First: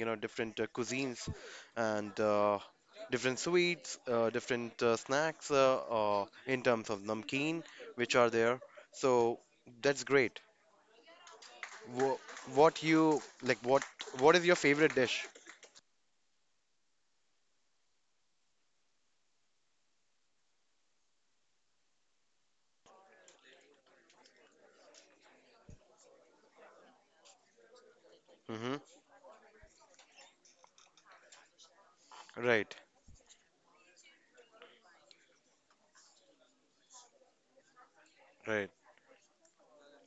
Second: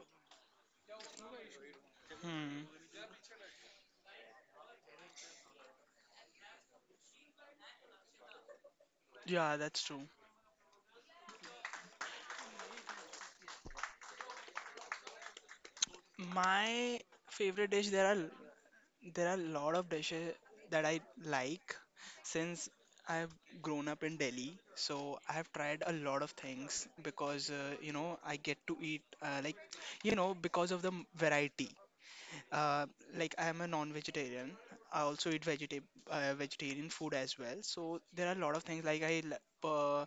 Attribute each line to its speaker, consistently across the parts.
Speaker 1: different cuisines and
Speaker 2: Hmm.
Speaker 1: different sweets, different snacks in terms of namkeen, which are there. So
Speaker 2: Yeah, that's
Speaker 1: that's
Speaker 2: true.
Speaker 1: great. Wha what you like, what what is your favorite dish?
Speaker 2: My favorite dish, there are a lot of dishes that I like, since I've grown up in Delhi. So I have tried a lot of things, because I get
Speaker 1: Hmm.
Speaker 2: to eat, like, because of the variety.
Speaker 1: Right,
Speaker 2: Uh, like, I am a non-vegetarian. I also eat vegetarian food as well. So there are a lot of
Speaker 1: right.
Speaker 2: things, like I l- uh,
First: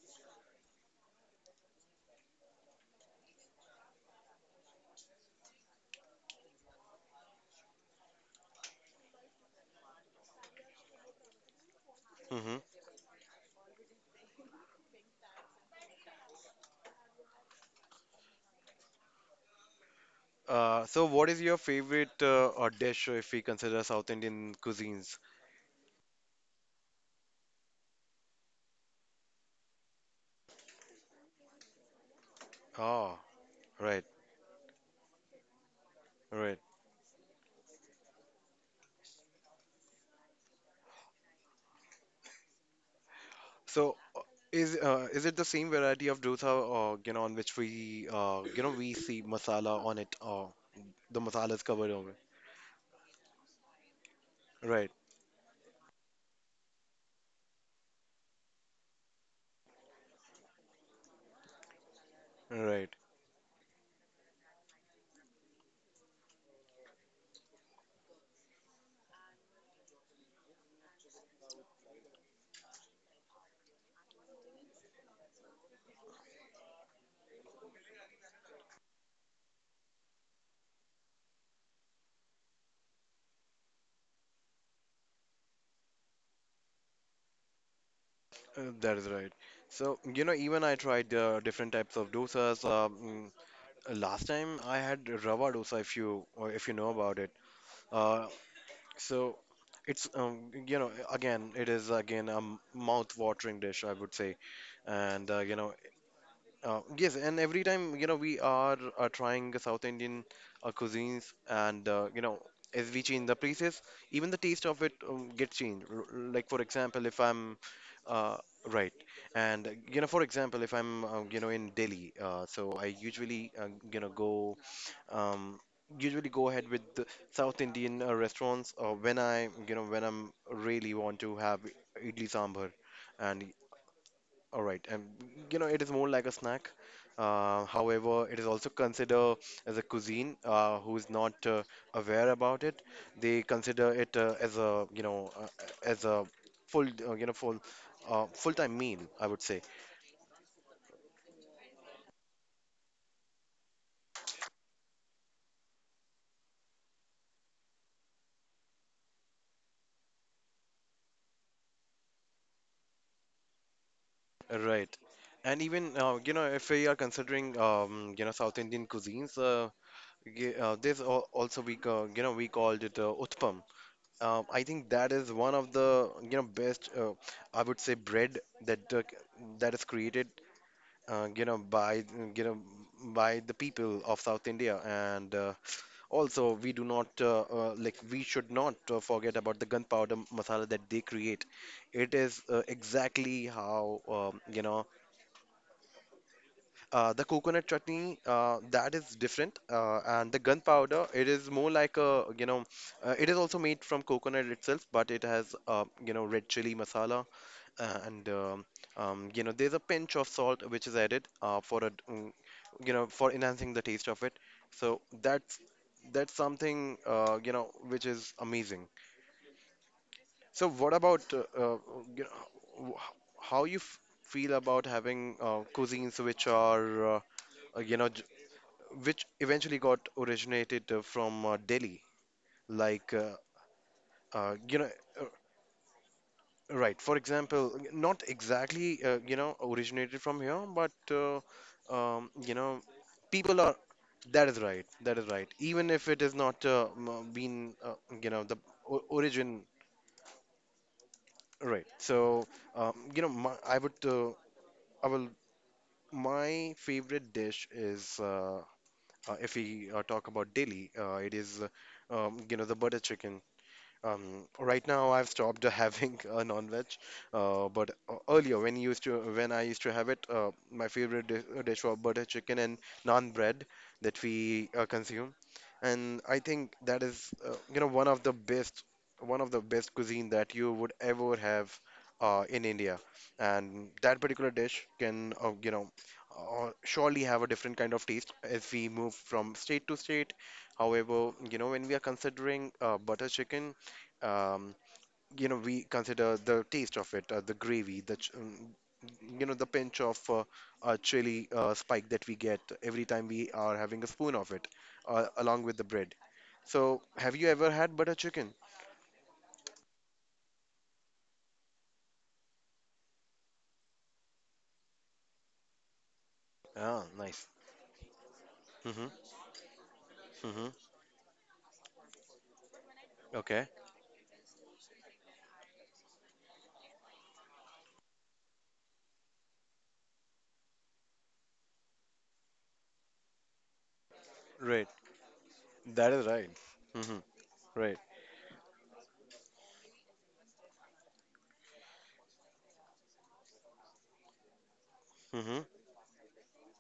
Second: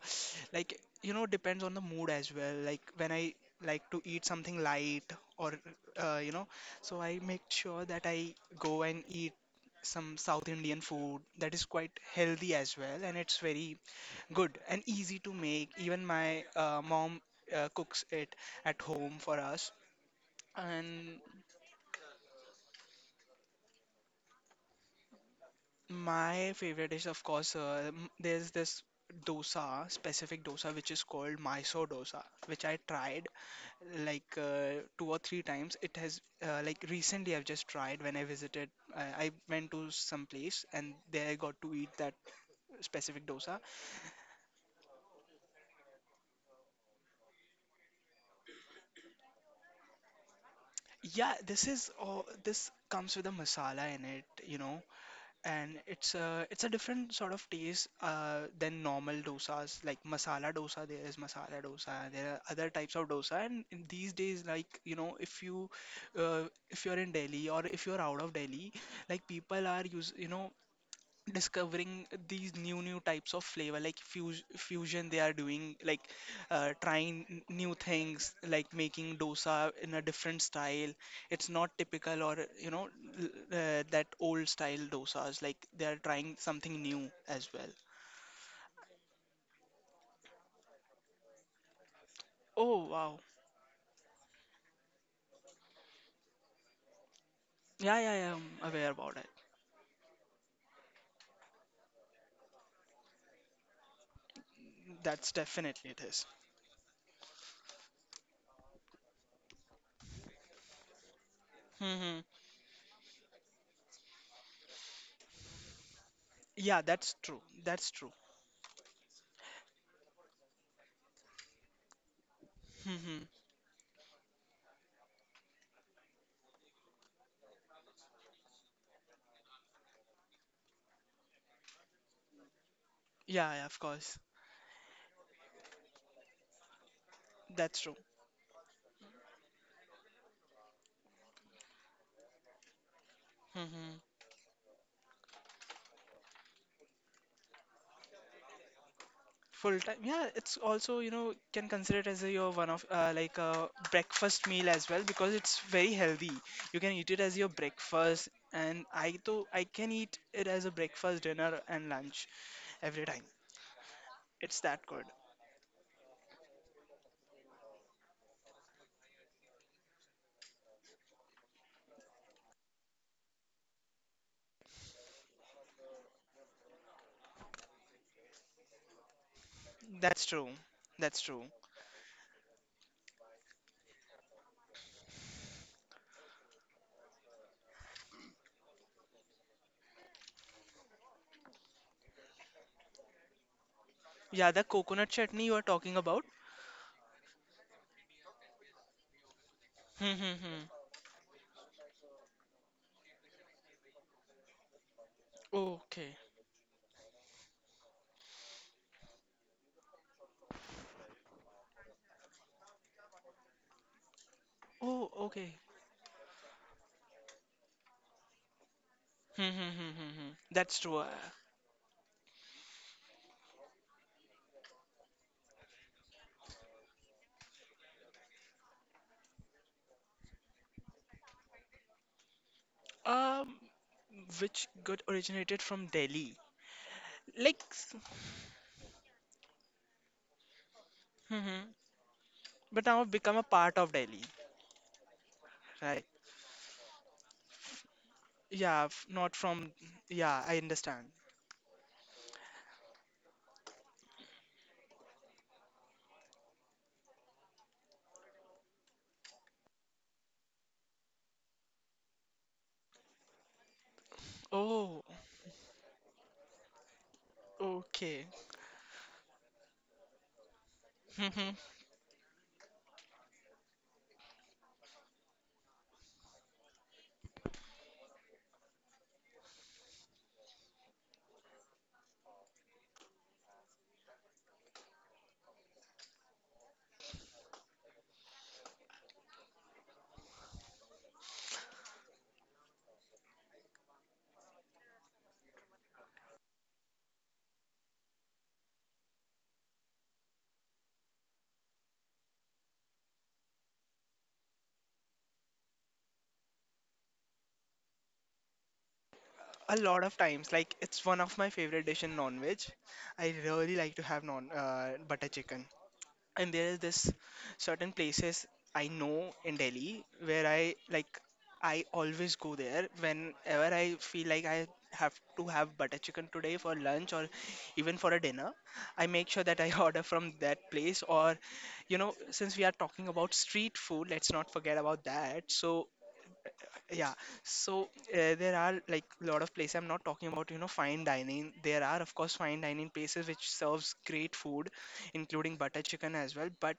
Speaker 2: like you know depends on the mood as well. Like, when I like to eat something light, or uh, you know, so I make sure that I go and eat some South Indian food that is quite healthy
Speaker 1: Hmm.
Speaker 2: as well, and it's very good and easy to make. Even my mom cooks it at home for us.
Speaker 1: So,
Speaker 2: And
Speaker 1: what is your favorite dish if we consider South Indian cuisines?
Speaker 2: my favorite is, of course, there's this dosa, specific dosa, which is called Mysore dosa, which I
Speaker 1: Oh,
Speaker 2: tried
Speaker 1: right,
Speaker 2: like, two or three times. It has
Speaker 1: right.
Speaker 2: Like, recently I've just tried when I visited. I went to some place and there I got to eat that specific dosa.
Speaker 1: So, is it the same variety of dosa, on which we see masala on it, or the
Speaker 2: Yeah,
Speaker 1: masala is covered over.
Speaker 2: this comes with a masala in it, you know.
Speaker 1: Right,
Speaker 2: And it's a different sort of taste, than normal dosas. Like masala dosa, there is masala dosa. There are other
Speaker 1: right.
Speaker 2: types of dosa. And in these days, like, if you, uh, if you're in Delhi or if you're out of Delhi, like, people are use you know discovering these new types of flavor, like fusion they are doing, like, trying new things, like making dosa in a different style. It's not typical, or l- that old style dosas, like, they are trying something new as well.
Speaker 1: That is right. So, even I tried different types of dosas.
Speaker 2: Oh, wow.
Speaker 1: Last time I had rava dosa, if you or if you know about it.
Speaker 2: Yeah, yeah,
Speaker 1: Uh,
Speaker 2: yeah, I'm aware about
Speaker 1: so it is again a mouth-watering dish, I would say,
Speaker 2: it.
Speaker 1: and
Speaker 2: That's definitely it is.
Speaker 1: yes, and every time we are trying South Indian cuisines, and
Speaker 2: Mm-hmm.
Speaker 1: as we change the places, even the taste of it gets changed. Like for
Speaker 2: Yeah,
Speaker 1: example,
Speaker 2: that's
Speaker 1: if
Speaker 2: true.
Speaker 1: I'm
Speaker 2: That's true.
Speaker 1: uh, right, and for example, if I'm in Delhi, so I
Speaker 2: Mm-hmm.
Speaker 1: usually go um, usually go ahead with the South Indian restaurants when I you know when I'm really want to have idli sambar, and
Speaker 2: Yeah, yeah, of course.
Speaker 1: all right, and it is more like a snack. Uh,
Speaker 2: That's true.
Speaker 1: however, it is also considered as a cuisine. Who is not aware about it, they consider
Speaker 2: Hmm.
Speaker 1: it as a full uh, you know full full-time meal. I would say
Speaker 2: Full time, yeah. It's also, can consider it as a, your one of, like a breakfast meal as well, because it's very healthy. You can eat it as your breakfast, and I too I can eat it as a breakfast, dinner, and lunch every time. It's that
Speaker 1: right.
Speaker 2: good.
Speaker 1: And even if we are considering South Indian cuisines, also we ca- you know we called it utpam. I think that is one of the best I would say bread that that is created
Speaker 2: That's true. That's true.
Speaker 1: by you know by the people of South India, and also we do not like we should not forget about the gunpowder masala that they create. It is exactly how
Speaker 2: Yeah, the coconut chutney you are talking about.
Speaker 1: the coconut chutney, that is different,
Speaker 2: Hmm,
Speaker 1: and the
Speaker 2: hmm, hmm.
Speaker 1: gunpowder, it is more like a, it is also made from coconut itself, but it has,
Speaker 2: Okay.
Speaker 1: red chili masala, and there's a pinch of salt which is added for a, for enhancing the taste of it. So
Speaker 2: Oh,
Speaker 1: that's
Speaker 2: okay.
Speaker 1: that's something, which is amazing.
Speaker 2: Hmm, hmm, hmm, hmm. Hmm.
Speaker 1: So
Speaker 2: That's
Speaker 1: what
Speaker 2: true.
Speaker 1: about, you know, w- how you f feel about having cuisines which are uh, you know which eventually got originated from Delhi. Like,
Speaker 2: Uh, um,
Speaker 1: uh,
Speaker 2: which
Speaker 1: you know,
Speaker 2: got
Speaker 1: uh,
Speaker 2: originated from Delhi.
Speaker 1: right, for
Speaker 2: Like.
Speaker 1: example, not exactly, originated from here, but,
Speaker 2: Hmm, hmm.
Speaker 1: um, you know,
Speaker 2: But now I've become a
Speaker 1: people are,
Speaker 2: part of Delhi,
Speaker 1: that is right, that is right. Even if
Speaker 2: right?
Speaker 1: it is not been, the
Speaker 2: Yeah,
Speaker 1: o
Speaker 2: not
Speaker 1: origin,
Speaker 2: from. Yeah, I understand.
Speaker 1: right. So, you know, my, I would, I will, my favorite dish is, if we talk about Delhi, it is, the butter chicken. Right
Speaker 2: Oh,
Speaker 1: now, I've stopped having a non-veg, but
Speaker 2: okay.
Speaker 1: earlier when I used to have it, my favorite dish,
Speaker 2: Mhm.
Speaker 1: dish was butter chicken and naan bread that we consume, and I think that is one of the best cuisine that you would ever have in India, and that particular dish can surely have a different kind of taste as we move from state to state. However, when we are considering butter chicken, um, we consider the taste of it, the gravy, the ch- you know the pinch of chili spike that we get every time we are having a spoon of it along with the bread. So have you ever had butter chicken?
Speaker 2: A lot of times, like, it's one of my favorite dish in non-veg. I really like to have non butter chicken. And there is this
Speaker 1: Ah, nice.
Speaker 2: certain places I
Speaker 1: Mm-hmm,
Speaker 2: know in Delhi where
Speaker 1: mm-hmm.
Speaker 2: I like, I always go there
Speaker 1: Okay.
Speaker 2: whenever I feel like I have to have butter chicken today for lunch or even for a dinner. I make sure that I order from that place, or, since we are talking about street food, let's not forget
Speaker 1: Right.
Speaker 2: about that. So,
Speaker 1: That is right.
Speaker 2: yeah,
Speaker 1: Mm-hmm,
Speaker 2: so
Speaker 1: right.
Speaker 2: there are like a lot of places. I'm not talking about, you know, fine dining. There are, of course, fine dining places which serves great food, including
Speaker 1: Mm-hmm.
Speaker 2: butter chicken as well. But,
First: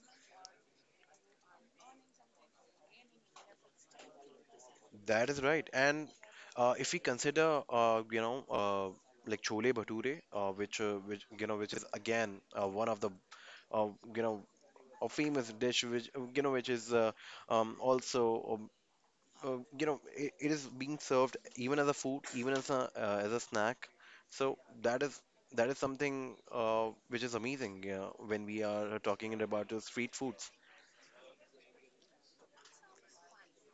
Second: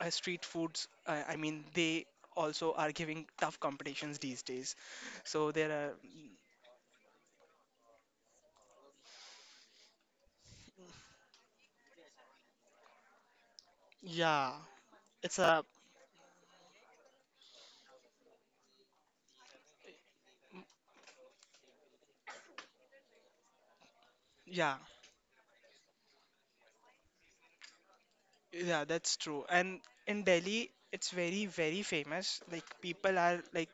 Speaker 2: street foods, I mean, they also are giving tough competitions these days.
Speaker 1: That is
Speaker 2: So
Speaker 1: right,
Speaker 2: there are,
Speaker 1: and if we consider like chole bhature, which you know which is again one of the uh, you know
Speaker 2: yeah,
Speaker 1: or
Speaker 2: it's
Speaker 1: famous
Speaker 2: a,
Speaker 1: dish which which is also, um, it is being served even as a food, even as a snack. So
Speaker 2: yeah,
Speaker 1: that is something which is amazing, yeah, when we
Speaker 2: yeah,
Speaker 1: are
Speaker 2: that's
Speaker 1: talking
Speaker 2: true.
Speaker 1: about the
Speaker 2: And
Speaker 1: street
Speaker 2: in
Speaker 1: foods.
Speaker 2: Delhi, it's very, very famous. Like, people are like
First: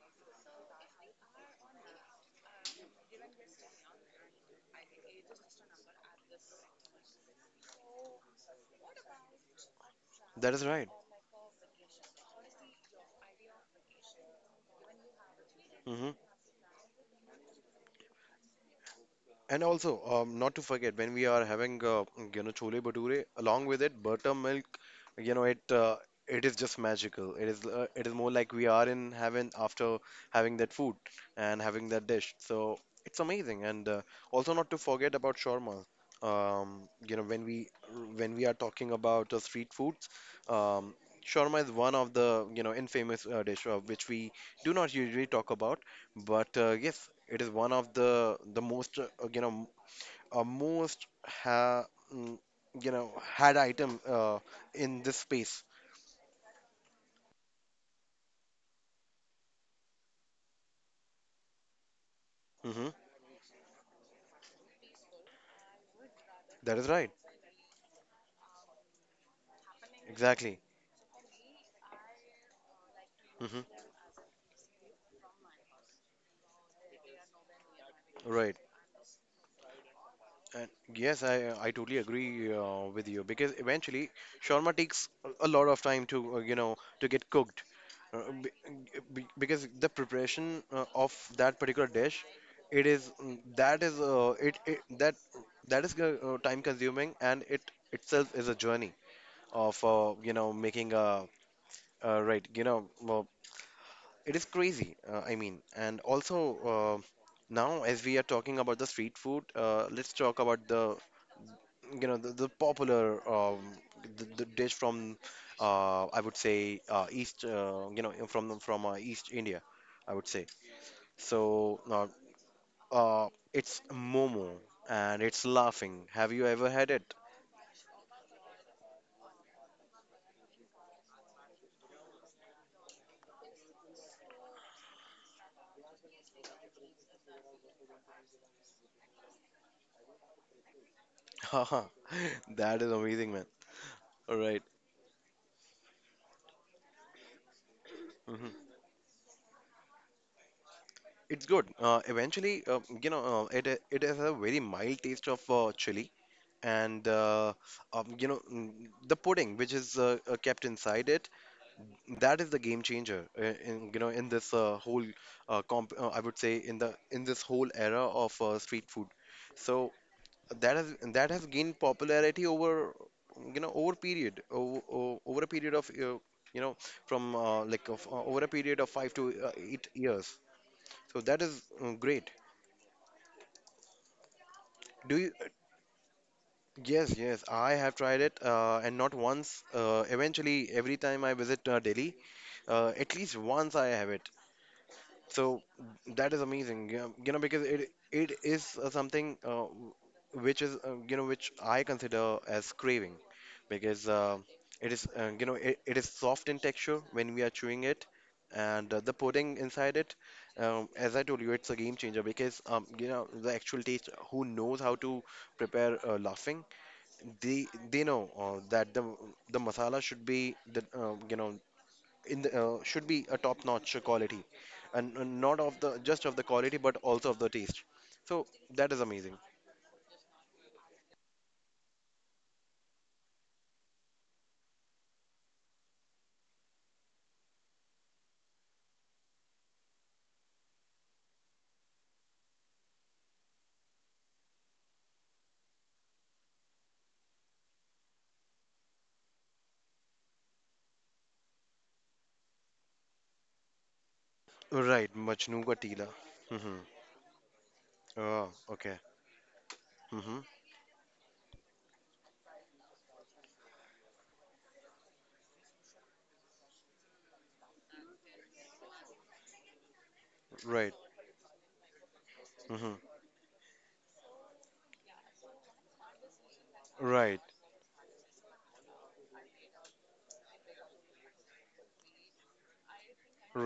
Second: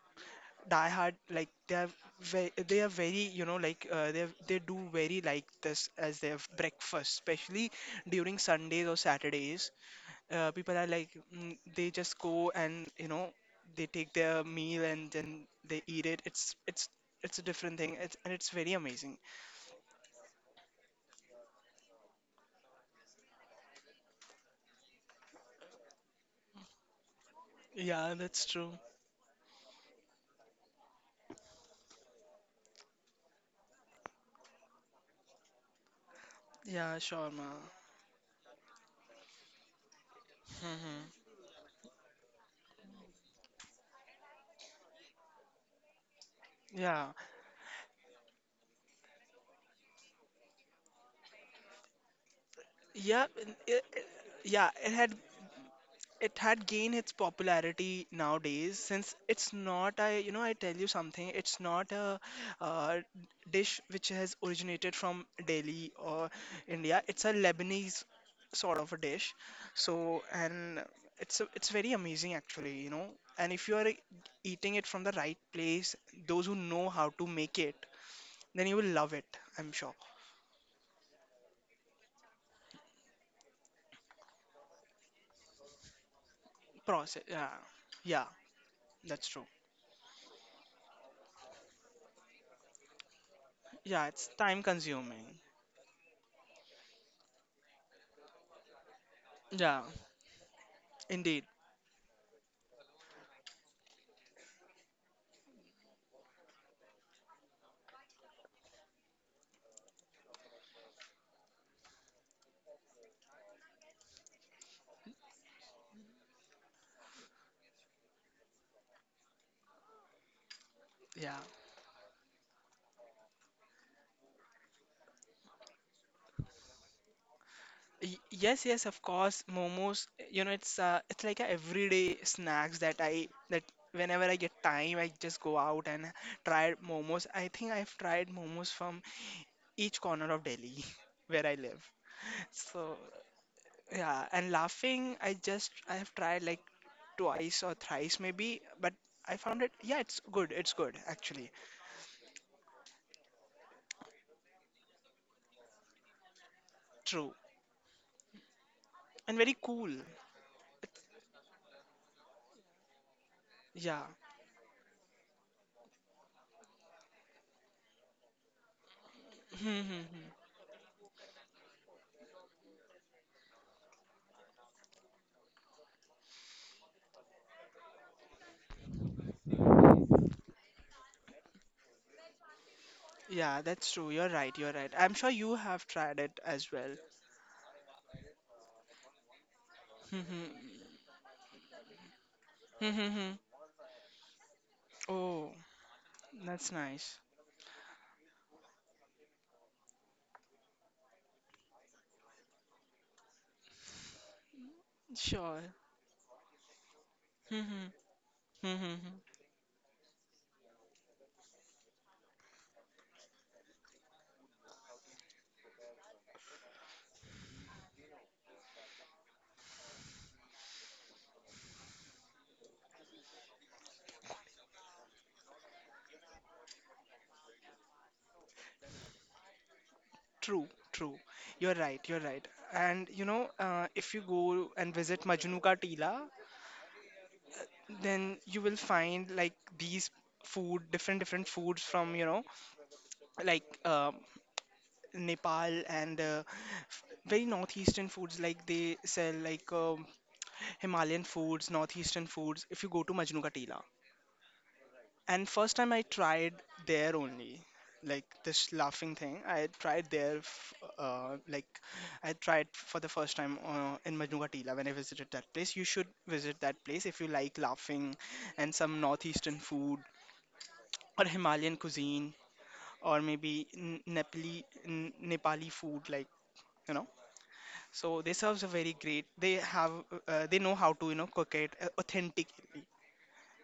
Speaker 2: Die Hard, like, they are very, like, they do very like this as their breakfast, especially during Sundays or Saturdays.
Speaker 1: That is
Speaker 2: People are,
Speaker 1: right.
Speaker 2: like, they just go, and they take their meal and then they eat
Speaker 1: Hmm.
Speaker 2: it. It's a different thing. It's and it's very amazing.
Speaker 1: And also, not to forget, when we are having chole bhature, along with it, buttermilk, you know it uh, it is just magical. It is
Speaker 2: Yeah,
Speaker 1: more
Speaker 2: that's
Speaker 1: like we
Speaker 2: true.
Speaker 1: are in heaven after having that food and having that dish. So it's amazing. And also not to forget about shawarma. Um,
Speaker 2: Yeah,
Speaker 1: you know when
Speaker 2: shawarma.
Speaker 1: we when we are talking about street foods, um,
Speaker 2: Hmm.
Speaker 1: shawarma is one of the infamous dish which we do not usually talk about. But yes,
Speaker 2: Yeah,
Speaker 1: it is one of the most you know most ha mm, you know
Speaker 2: yeah,
Speaker 1: had item
Speaker 2: yeah. It
Speaker 1: in
Speaker 2: had
Speaker 1: this space.
Speaker 2: it had gained its popularity nowadays, since it's not, I tell you something, it's not a
Speaker 1: Hmm.
Speaker 2: uh, dish which has originated from Delhi or
Speaker 1: That is
Speaker 2: India.
Speaker 1: right.
Speaker 2: It's a Lebanese sort of a dish. So
Speaker 1: Exactly.
Speaker 2: and it's very amazing, actually. And if you
Speaker 1: Hmm.
Speaker 2: are eating it from the right place, those who know how to make it,
Speaker 1: Right.
Speaker 2: then you will love it. I'm sure.
Speaker 1: And yes, I totally agree with you because eventually shawarma takes a lot of time to
Speaker 2: Process.
Speaker 1: get
Speaker 2: Yeah.
Speaker 1: cooked. uh,
Speaker 2: Yeah,
Speaker 1: be-
Speaker 2: that's true.
Speaker 1: because the preparation of that particular dish it is mm, that is
Speaker 2: Yeah, it's
Speaker 1: it,
Speaker 2: time
Speaker 1: it that
Speaker 2: consuming.
Speaker 1: that is time consuming, and it itself is a journey
Speaker 2: Yeah,
Speaker 1: of making a
Speaker 2: indeed.
Speaker 1: right well, it is crazy, I mean, and also uh, now as we are talking about the street food, let's talk about the popular, the dish from, I would say, East, from East India, I would say.
Speaker 2: Yeah.
Speaker 1: So, it's momo and it's laughing, have you ever had it?
Speaker 2: Yes, yes, of course. Momos, it's like a everyday snacks that whenever I get time, I just go out and try momos. I think I've tried momos from each corner of Delhi where I live.
Speaker 1: Haha, that is
Speaker 2: So,
Speaker 1: amazing, man.
Speaker 2: yeah,
Speaker 1: All
Speaker 2: and
Speaker 1: right.
Speaker 2: laughing, I have tried like twice or thrice maybe,
Speaker 1: Mm-hmm.
Speaker 2: but I found it, yeah, it's good. It's good
Speaker 1: It's
Speaker 2: actually.
Speaker 1: good. Eventually, it has a very mild taste of chili and
Speaker 2: True.
Speaker 1: um, you know mm, the
Speaker 2: And very
Speaker 1: pudding which
Speaker 2: cool.
Speaker 1: is kept inside it. That is the game changer in
Speaker 2: Yeah.
Speaker 1: in this whole comp I would say in the in this whole era of street food. So that has gained popularity over, over a period of you know five to 8 years. So that is great.
Speaker 2: Yeah, that's true. You're right. You're right. I'm
Speaker 1: Do you?
Speaker 2: sure you have tried it as well.
Speaker 1: Yes, yes. I have tried it, and not once. Eventually,
Speaker 2: Mhm.
Speaker 1: every time I visit Delhi, at least
Speaker 2: Mhm.
Speaker 1: once I have it.
Speaker 2: Oh,
Speaker 1: So that is
Speaker 2: that's
Speaker 1: amazing,
Speaker 2: nice.
Speaker 1: you know, because it is something which is which I consider as craving because it is
Speaker 2: Sure.
Speaker 1: it is soft in texture when we are chewing
Speaker 2: Mhm.
Speaker 1: it, and the
Speaker 2: Mhm.
Speaker 1: pudding inside it, as I told you, it's a game changer because the actual taste. Who knows how to prepare laughing? They know that the masala should be the you know in the should be a top notch quality, and not of the just of the quality but also of the taste. So that is amazing.
Speaker 2: True, true. You're right, you're right. And, if you go and visit Majnu Ka Tila, then you will find like these food, different foods from, like, Nepal and, very northeastern foods. Like, they sell, like, Himalayan foods, northeastern foods. If you go to Majnu Ka Tila.
Speaker 1: Right,
Speaker 2: And
Speaker 1: majnuga
Speaker 2: first time I
Speaker 1: tila.
Speaker 2: tried
Speaker 1: Mm-hmm.
Speaker 2: there only, like
Speaker 1: Oh,
Speaker 2: this
Speaker 1: okay.
Speaker 2: laughing thing. I tried
Speaker 1: Mm-hmm.
Speaker 2: there, like I tried for the first time, in Manuatila when I visited that place. You should visit that place if you like laughing and some northeastern food,
Speaker 1: Right.
Speaker 2: or Himalayan cuisine,
Speaker 1: Mm-hmm.
Speaker 2: or maybe Nepali food, like you know.
Speaker 1: Right,
Speaker 2: So they serves a very great. They know how to cook it, authentically.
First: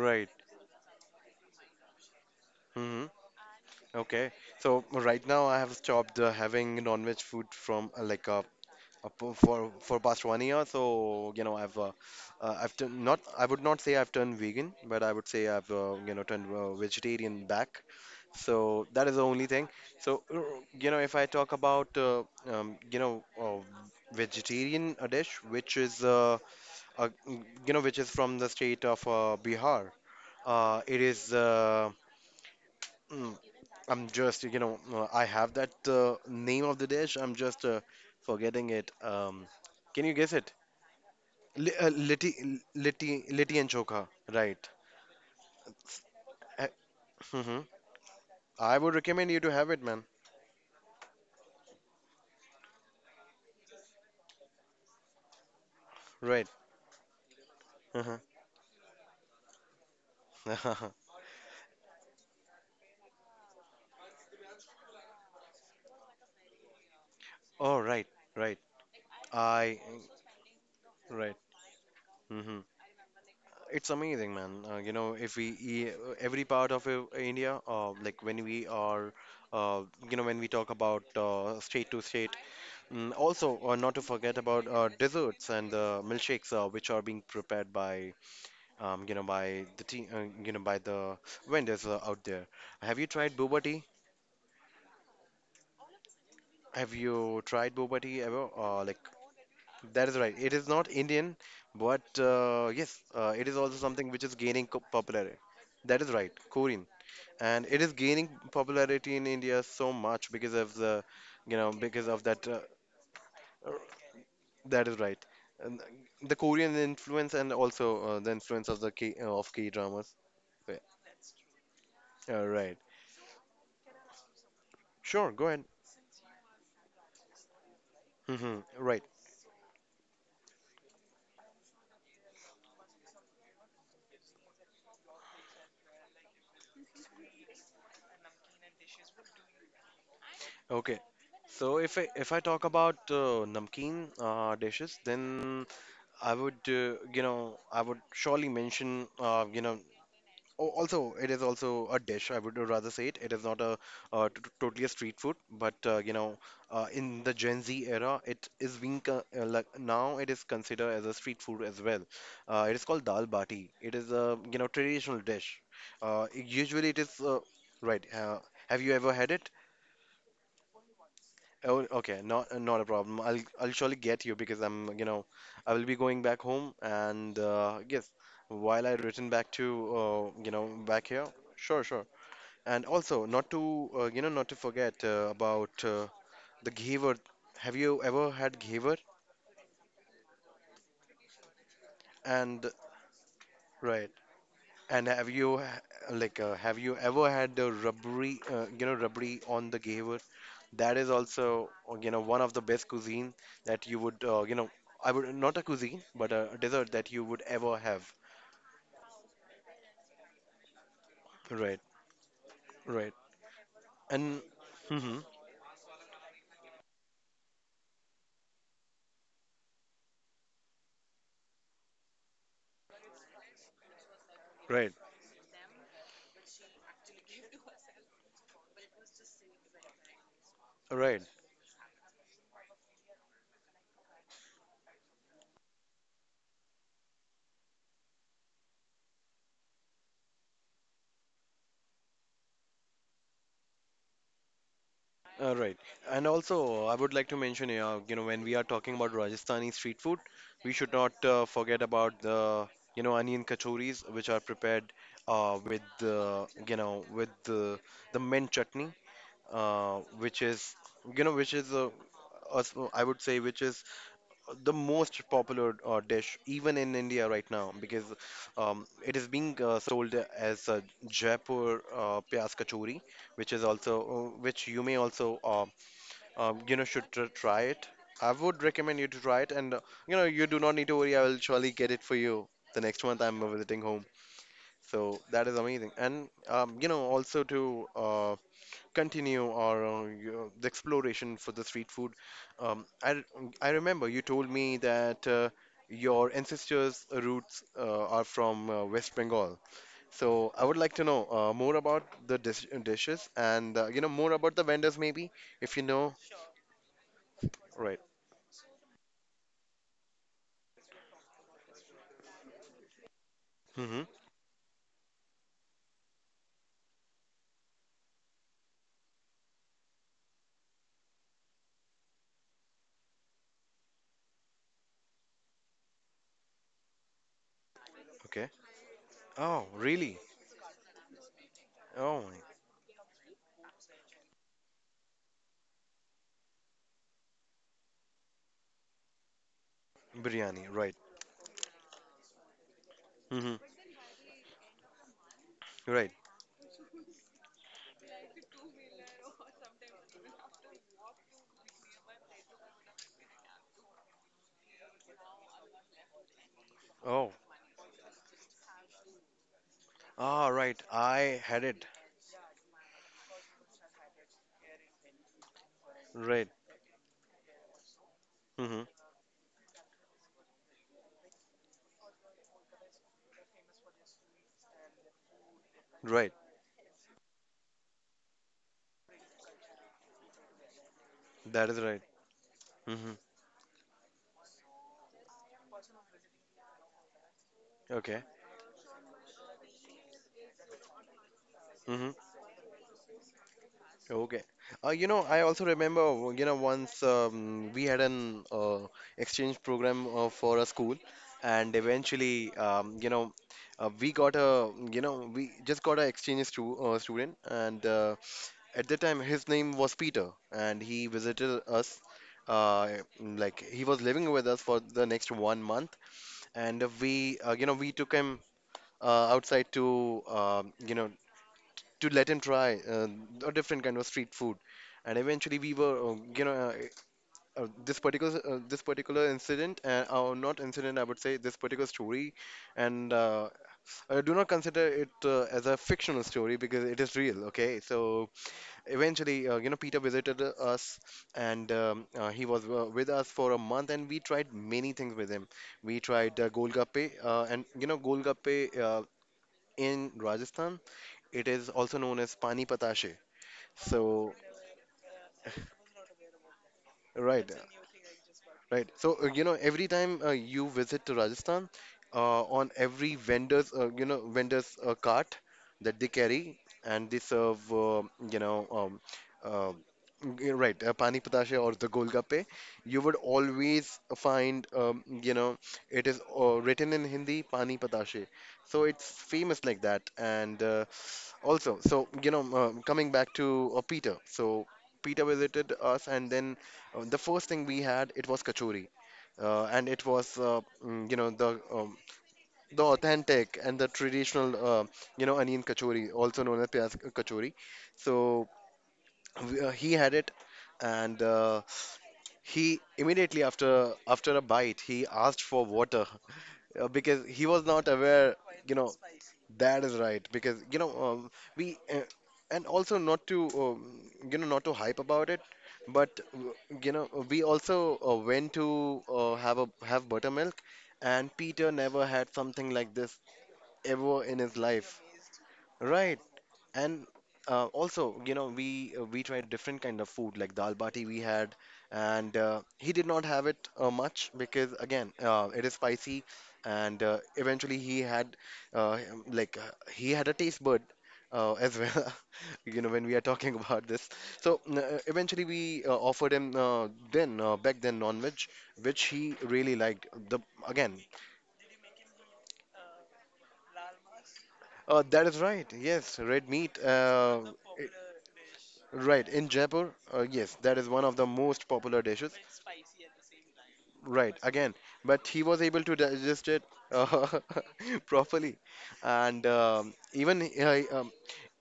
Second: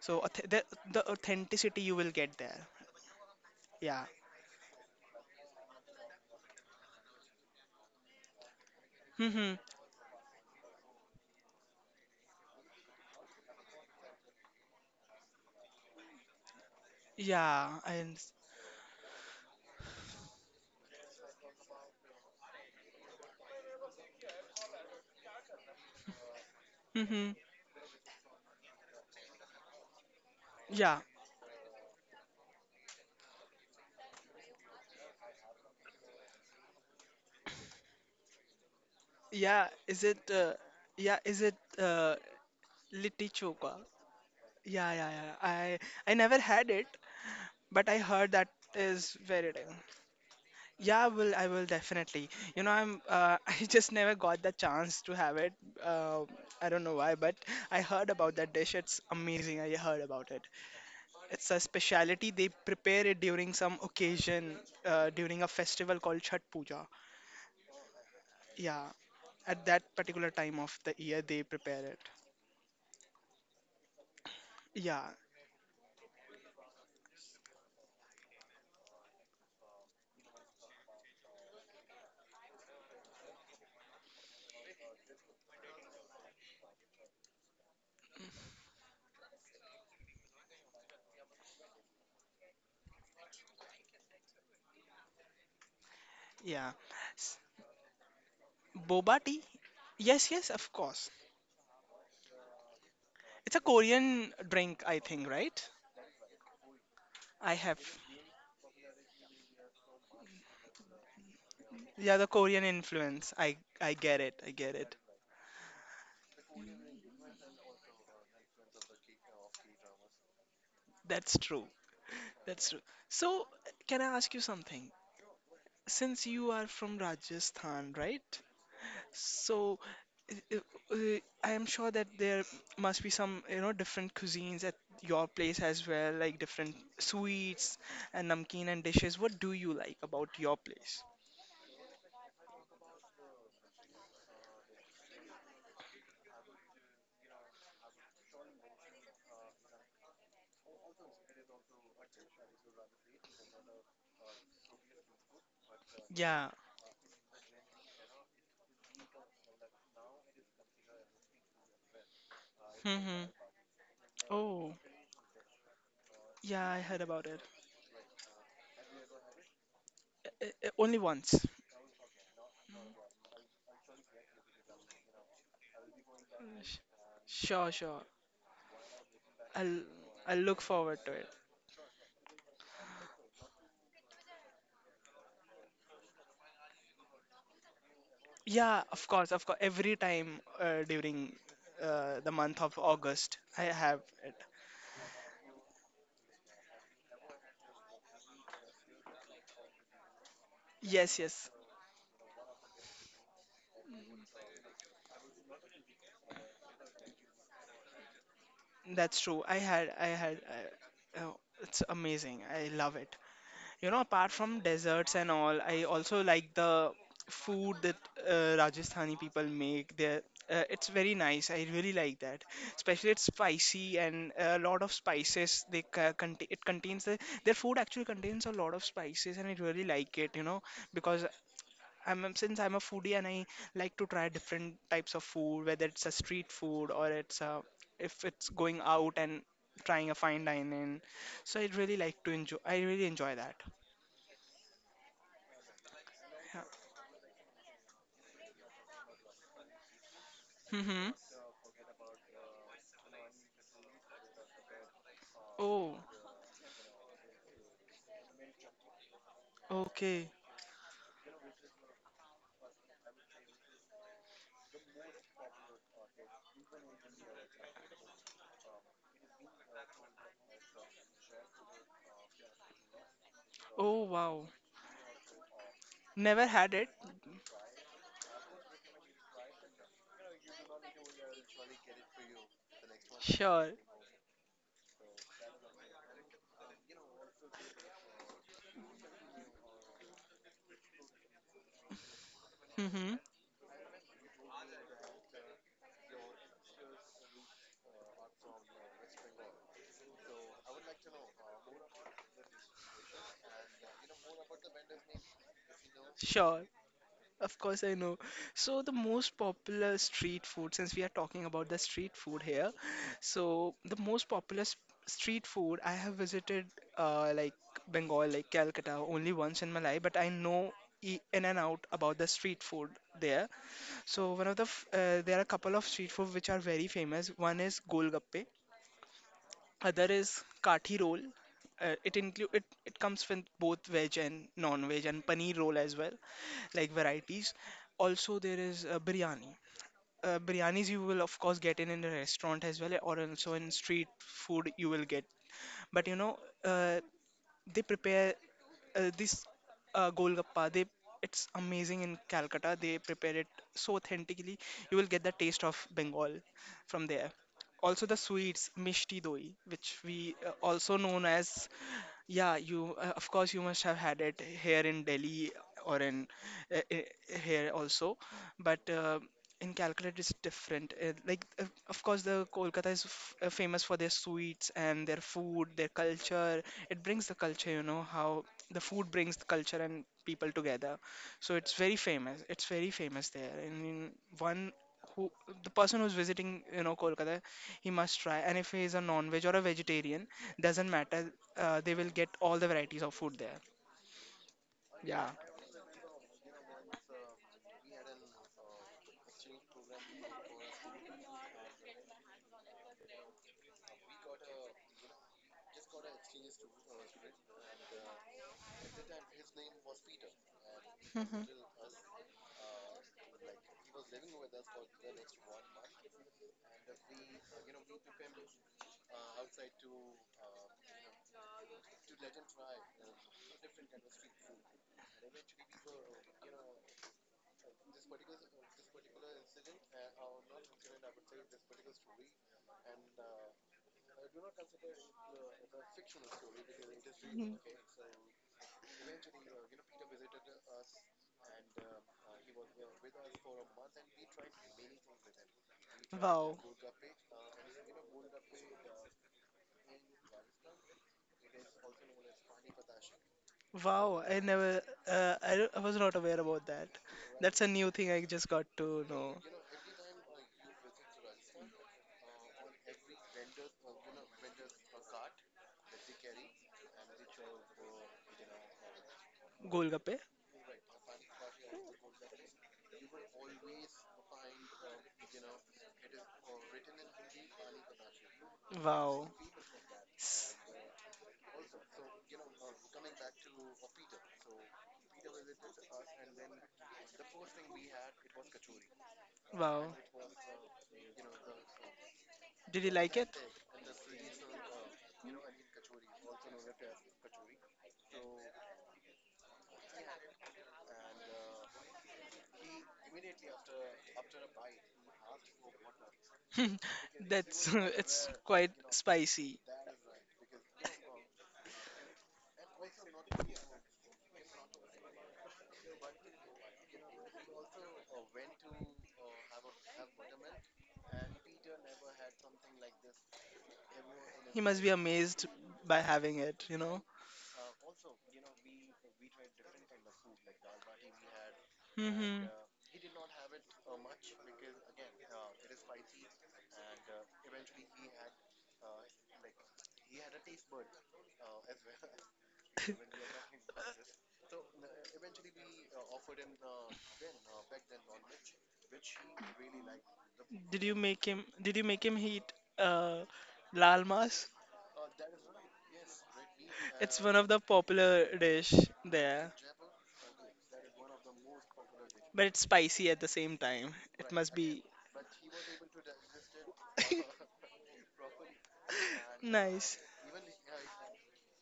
Speaker 2: So, the authenticity you will get there.
Speaker 1: Mm-hmm.
Speaker 2: Yeah.
Speaker 1: Okay, so right now I have stopped having non-veg food from uh, po- for for past 1 year, so you know i've uh, I've turned, not I would not say I've turned vegan, but I would say I've turned vegetarian
Speaker 2: Yeah,
Speaker 1: back.
Speaker 2: and
Speaker 1: So that is the only thing. So, if I talk about um, you know uh, vegetarian dish, which is
Speaker 2: mm-hmm.
Speaker 1: which is from the state of Bihar,
Speaker 2: Yeah,
Speaker 1: it is. Mm, I'm just I have that name of the dish. I'm just forgetting it.
Speaker 2: yeah. Is
Speaker 1: Can you
Speaker 2: it?
Speaker 1: guess it?
Speaker 2: Yeah, is it?
Speaker 1: Li liti liti
Speaker 2: Litti
Speaker 1: liti and
Speaker 2: choka.
Speaker 1: chokha, right?
Speaker 2: Yeah, yeah, yeah. I never
Speaker 1: Uh,
Speaker 2: had it,
Speaker 1: mhm.
Speaker 2: but I heard that
Speaker 1: I would
Speaker 2: is
Speaker 1: recommend you to
Speaker 2: very
Speaker 1: have it,
Speaker 2: delicious.
Speaker 1: man.
Speaker 2: Yeah, I will definitely. I'm I just never got the chance to have it. Uh,
Speaker 1: Right.
Speaker 2: I don't know why, but I heard
Speaker 1: uh
Speaker 2: about that dish. It's amazing. I heard about it. It's a speciality. They prepare it during some occasion, during a festival called Chhat Puja.
Speaker 1: All right. Right.
Speaker 2: Yeah, at
Speaker 1: I
Speaker 2: that particular time of the year
Speaker 1: right.
Speaker 2: they prepare it.
Speaker 1: Hmm. It's amazing, man.
Speaker 2: Yeah,
Speaker 1: If we every part of India, like when we are, uh, when we talk about state to state, also not to forget about desserts and the milkshakes, which are being prepared by, you know, by the tea, you know, by the vendors out there. Have you tried boba tea?
Speaker 2: yeah.
Speaker 1: Have
Speaker 2: S-
Speaker 1: you tried boba tea ever?
Speaker 2: Boba tea?
Speaker 1: That is
Speaker 2: Yes,
Speaker 1: right.
Speaker 2: yes,
Speaker 1: It is
Speaker 2: of
Speaker 1: not
Speaker 2: course.
Speaker 1: Indian, but yes, it
Speaker 2: It's
Speaker 1: is
Speaker 2: a
Speaker 1: also something which
Speaker 2: Korean
Speaker 1: is gaining
Speaker 2: drink, I think,
Speaker 1: popularity.
Speaker 2: right?
Speaker 1: That is right, Korean,
Speaker 2: I
Speaker 1: and
Speaker 2: have,
Speaker 1: it is gaining popularity in India so much because of because
Speaker 2: yeah,
Speaker 1: of
Speaker 2: the
Speaker 1: that.
Speaker 2: Korean influence. I
Speaker 1: Uh,
Speaker 2: I get it. I get
Speaker 1: that
Speaker 2: it.
Speaker 1: is right, and the Korean influence and also the influence of the K dramas.
Speaker 2: That's true. That's
Speaker 1: Right.
Speaker 2: true. So, can I ask you something?
Speaker 1: Sure. Go ahead.
Speaker 2: Since you are from Rajasthan, right?
Speaker 1: Hmm. Right.
Speaker 2: So, uh, uh, I am sure that there must be some, different cuisines at your place as well, like different sweets and namkeen and dishes. What do you like about your
Speaker 1: Okay.
Speaker 2: place?
Speaker 1: So if I talk about namkeen dishes, then I would surely mention, also it is also a dish. I would rather say it. It is not a totally a street food, but
Speaker 2: Yeah.
Speaker 1: in the Gen Z era, it is being like now it is considered as a street food as well. It is called dal
Speaker 2: Mm-hmm.
Speaker 1: bati. It is a
Speaker 2: Oh,
Speaker 1: traditional dish.
Speaker 2: yeah, I
Speaker 1: Usually it
Speaker 2: heard
Speaker 1: is
Speaker 2: about it.
Speaker 1: right. Have you ever had it?
Speaker 2: Only once.
Speaker 1: Oh, okay, not a problem. I'll surely get you because I will be going back
Speaker 2: Uh,
Speaker 1: home
Speaker 2: sh-
Speaker 1: and
Speaker 2: Sure, sure.
Speaker 1: yes, while I return back to
Speaker 2: I'll I'll look forward
Speaker 1: back
Speaker 2: to it.
Speaker 1: here, sure, sure. And also not to forget about the ghever. Have you ever had
Speaker 2: Yeah,
Speaker 1: ghever?
Speaker 2: of course, of course. Every time, during, the month
Speaker 1: And
Speaker 2: of August, I have
Speaker 1: right,
Speaker 2: it.
Speaker 1: and have you ever had the rubbery rubbery on the ghever? That is
Speaker 2: Yes, yes.
Speaker 1: also, one of the best cuisine that you would, you know, I would not a cuisine, but a dessert that you would ever have.
Speaker 2: That's true. Oh,
Speaker 1: Right,
Speaker 2: it's amazing. I love
Speaker 1: right,
Speaker 2: it. Apart
Speaker 1: and
Speaker 2: from desserts
Speaker 1: hmm,
Speaker 2: and all, I also like the food that, Rajasthani people make. There, it's very nice. I really like that. Especially it's spicy and a lot
Speaker 1: right,
Speaker 2: of spices. They contain it contains the, their food actually contains a lot of spices, and I really like it.
Speaker 1: right,
Speaker 2: Because since I'm a foodie and I like to try different types of food, whether it's a street food if it's going out and trying a fine dining. So I really like to enjoy. I really enjoy that.
Speaker 1: right. And
Speaker 2: Yeah.
Speaker 1: also, I would like to mention, when we are talking about Rajasthani street food, we should not
Speaker 2: Mm-hmm.
Speaker 1: forget about onion kachoris, which are prepared with
Speaker 2: Oh,
Speaker 1: the mint chutney,
Speaker 2: okay.
Speaker 1: which is, you know, which is us- I would say, which is the most popular dish even in India right now because it is being sold as Jaipur Pyaz Kachori, which is also
Speaker 2: Oh, wow.
Speaker 1: which you may also
Speaker 2: Never
Speaker 1: you
Speaker 2: had
Speaker 1: know
Speaker 2: it.
Speaker 1: should try it. I would recommend you to try it, and you do not need to worry. I will surely get it for you the next month I'm
Speaker 2: Sure.
Speaker 1: visiting home. So that is amazing, and also to continue the exploration for the street food. Um,
Speaker 2: Mm-hmm.
Speaker 1: I remember you told me that your ancestors' roots are from West Bengal. So I would like to know more about the dishes and more about the vendors maybe if you know.
Speaker 2: Sure. Of course, I
Speaker 1: Right.
Speaker 2: know. So, the most popular street food, since we are talking about the street food here, so the
Speaker 1: Mm-hmm.
Speaker 2: most popular street food I have visited, like Bengal, like Calcutta, only once in my life, but I know, in and out about the street food there. So, one of the f there are a couple of street food which are very famous. One is Golgappe,
Speaker 1: Okay. Oh,
Speaker 2: other
Speaker 1: really?
Speaker 2: is Kathi roll. It
Speaker 1: Oh, my-
Speaker 2: include it, it comes with both veg and non-veg and paneer roll as well, like varieties. Also, there is biryani.
Speaker 1: Biryani.
Speaker 2: Biryanis
Speaker 1: Right.
Speaker 2: you will of course get in a restaurant as well, or also
Speaker 1: Mm-hmm.
Speaker 2: in street food you will get. But
Speaker 1: Right.
Speaker 2: uh, they prepare this golgappa. They It's amazing in Calcutta. They prepare it so authentically. You will get the taste of Bengal from there.
Speaker 1: Oh.
Speaker 2: Also, the sweets, mishti doi, which we
Speaker 1: Ah, right.
Speaker 2: also known
Speaker 1: I had
Speaker 2: as
Speaker 1: it.
Speaker 2: yeah, you of course you must have had it here in Delhi or in
Speaker 1: Right.
Speaker 2: here also, but
Speaker 1: Mm-hmm.
Speaker 2: in Calcutta it's different. Like of course the Kolkata is f famous for their sweets and their food, their
Speaker 1: Right.
Speaker 2: culture. It brings the culture, how the food brings the culture and people together. So
Speaker 1: That
Speaker 2: it's
Speaker 1: is
Speaker 2: very
Speaker 1: right.
Speaker 2: famous. It's very
Speaker 1: Mm-hmm.
Speaker 2: famous there. And one who the person who's visiting, Kolkata, he must
Speaker 1: Okay.
Speaker 2: try. And if he is a non-veg or a vegetarian doesn't matter, they will
Speaker 1: Mm-hmm.
Speaker 2: get all the varieties of food there.
Speaker 1: Okay.
Speaker 2: Yeah.
Speaker 1: I also remember, once we had an exchange program for a school, and eventually, we got we just got an exchange student, and at that time his name was Peter, and he visited us. Uh, he was living with us for the next one month, and we took him outside to let him try a different kind of street food. And eventually, we were, you know, this particular incident, or not incident, I would say this particular story, and I do not consider it as a fictional story because it is real. Okay, so eventually, Peter visited us, and he was with us for a month, and we tried many things with him. We tried
Speaker 2: Wow.
Speaker 1: golgappe, golgappe in Rajasthan, it is also known as pani patashe.
Speaker 2: Wow,
Speaker 1: So,
Speaker 2: I never, I I was not aware about that.
Speaker 1: right,
Speaker 2: That's a new thing I just got
Speaker 1: right.
Speaker 2: to
Speaker 1: So,
Speaker 2: know.
Speaker 1: every time you visit to Rajasthan, on every vendor's cart that they carry, and they serve, you know, um, uh,
Speaker 2: Golgappe.
Speaker 1: right, pani patasha or the golgappe, you would always find, it is written in Hindi, pani patashe. So it's
Speaker 2: Wow.
Speaker 1: famous like that,
Speaker 2: S-
Speaker 1: and also, so you know, coming back to Peter, so Peter visited us, and then the first thing we had it was kachori,
Speaker 2: Wow.
Speaker 1: and it was
Speaker 2: Did
Speaker 1: the
Speaker 2: you like
Speaker 1: authentic and the traditional onion kachori, also known as pyaz kachori. So he had it, and he immediately after a bite he asked for water
Speaker 2: it?
Speaker 1: because he was
Speaker 2: That's,
Speaker 1: not
Speaker 2: it's
Speaker 1: aware,
Speaker 2: quite
Speaker 1: you know,
Speaker 2: spicy.
Speaker 1: that is right. Because, you know, we, uh, and also not to, not to hype about it, but, we also went to have a have buttermilk, and Peter never had something like this ever in his
Speaker 2: He must be
Speaker 1: life.
Speaker 2: amazed by
Speaker 1: Right.
Speaker 2: having it, you know?
Speaker 1: And also, you know, we tried different kind of food like dal bati we had, and
Speaker 2: Hmm.
Speaker 1: he did not have it much because again, it is spicy, and eventually he had he had a taste bud as well, you know, when we are talking about this. So eventually we offered him then back then non-veg, which he really liked. The
Speaker 2: Did you
Speaker 1: again,
Speaker 2: make him, did you make him eat uh, lal mas?
Speaker 1: That is right. Yes, red meat.
Speaker 2: It's one of the
Speaker 1: It-
Speaker 2: popular dish
Speaker 1: right in
Speaker 2: there,
Speaker 1: Jaipur. Yes, that is one of the most popular dishes.
Speaker 2: but it's spicy at the same time. It
Speaker 1: Right,
Speaker 2: must
Speaker 1: again,
Speaker 2: be
Speaker 1: but he was able to digest it uh, properly, and
Speaker 2: nice.
Speaker 1: even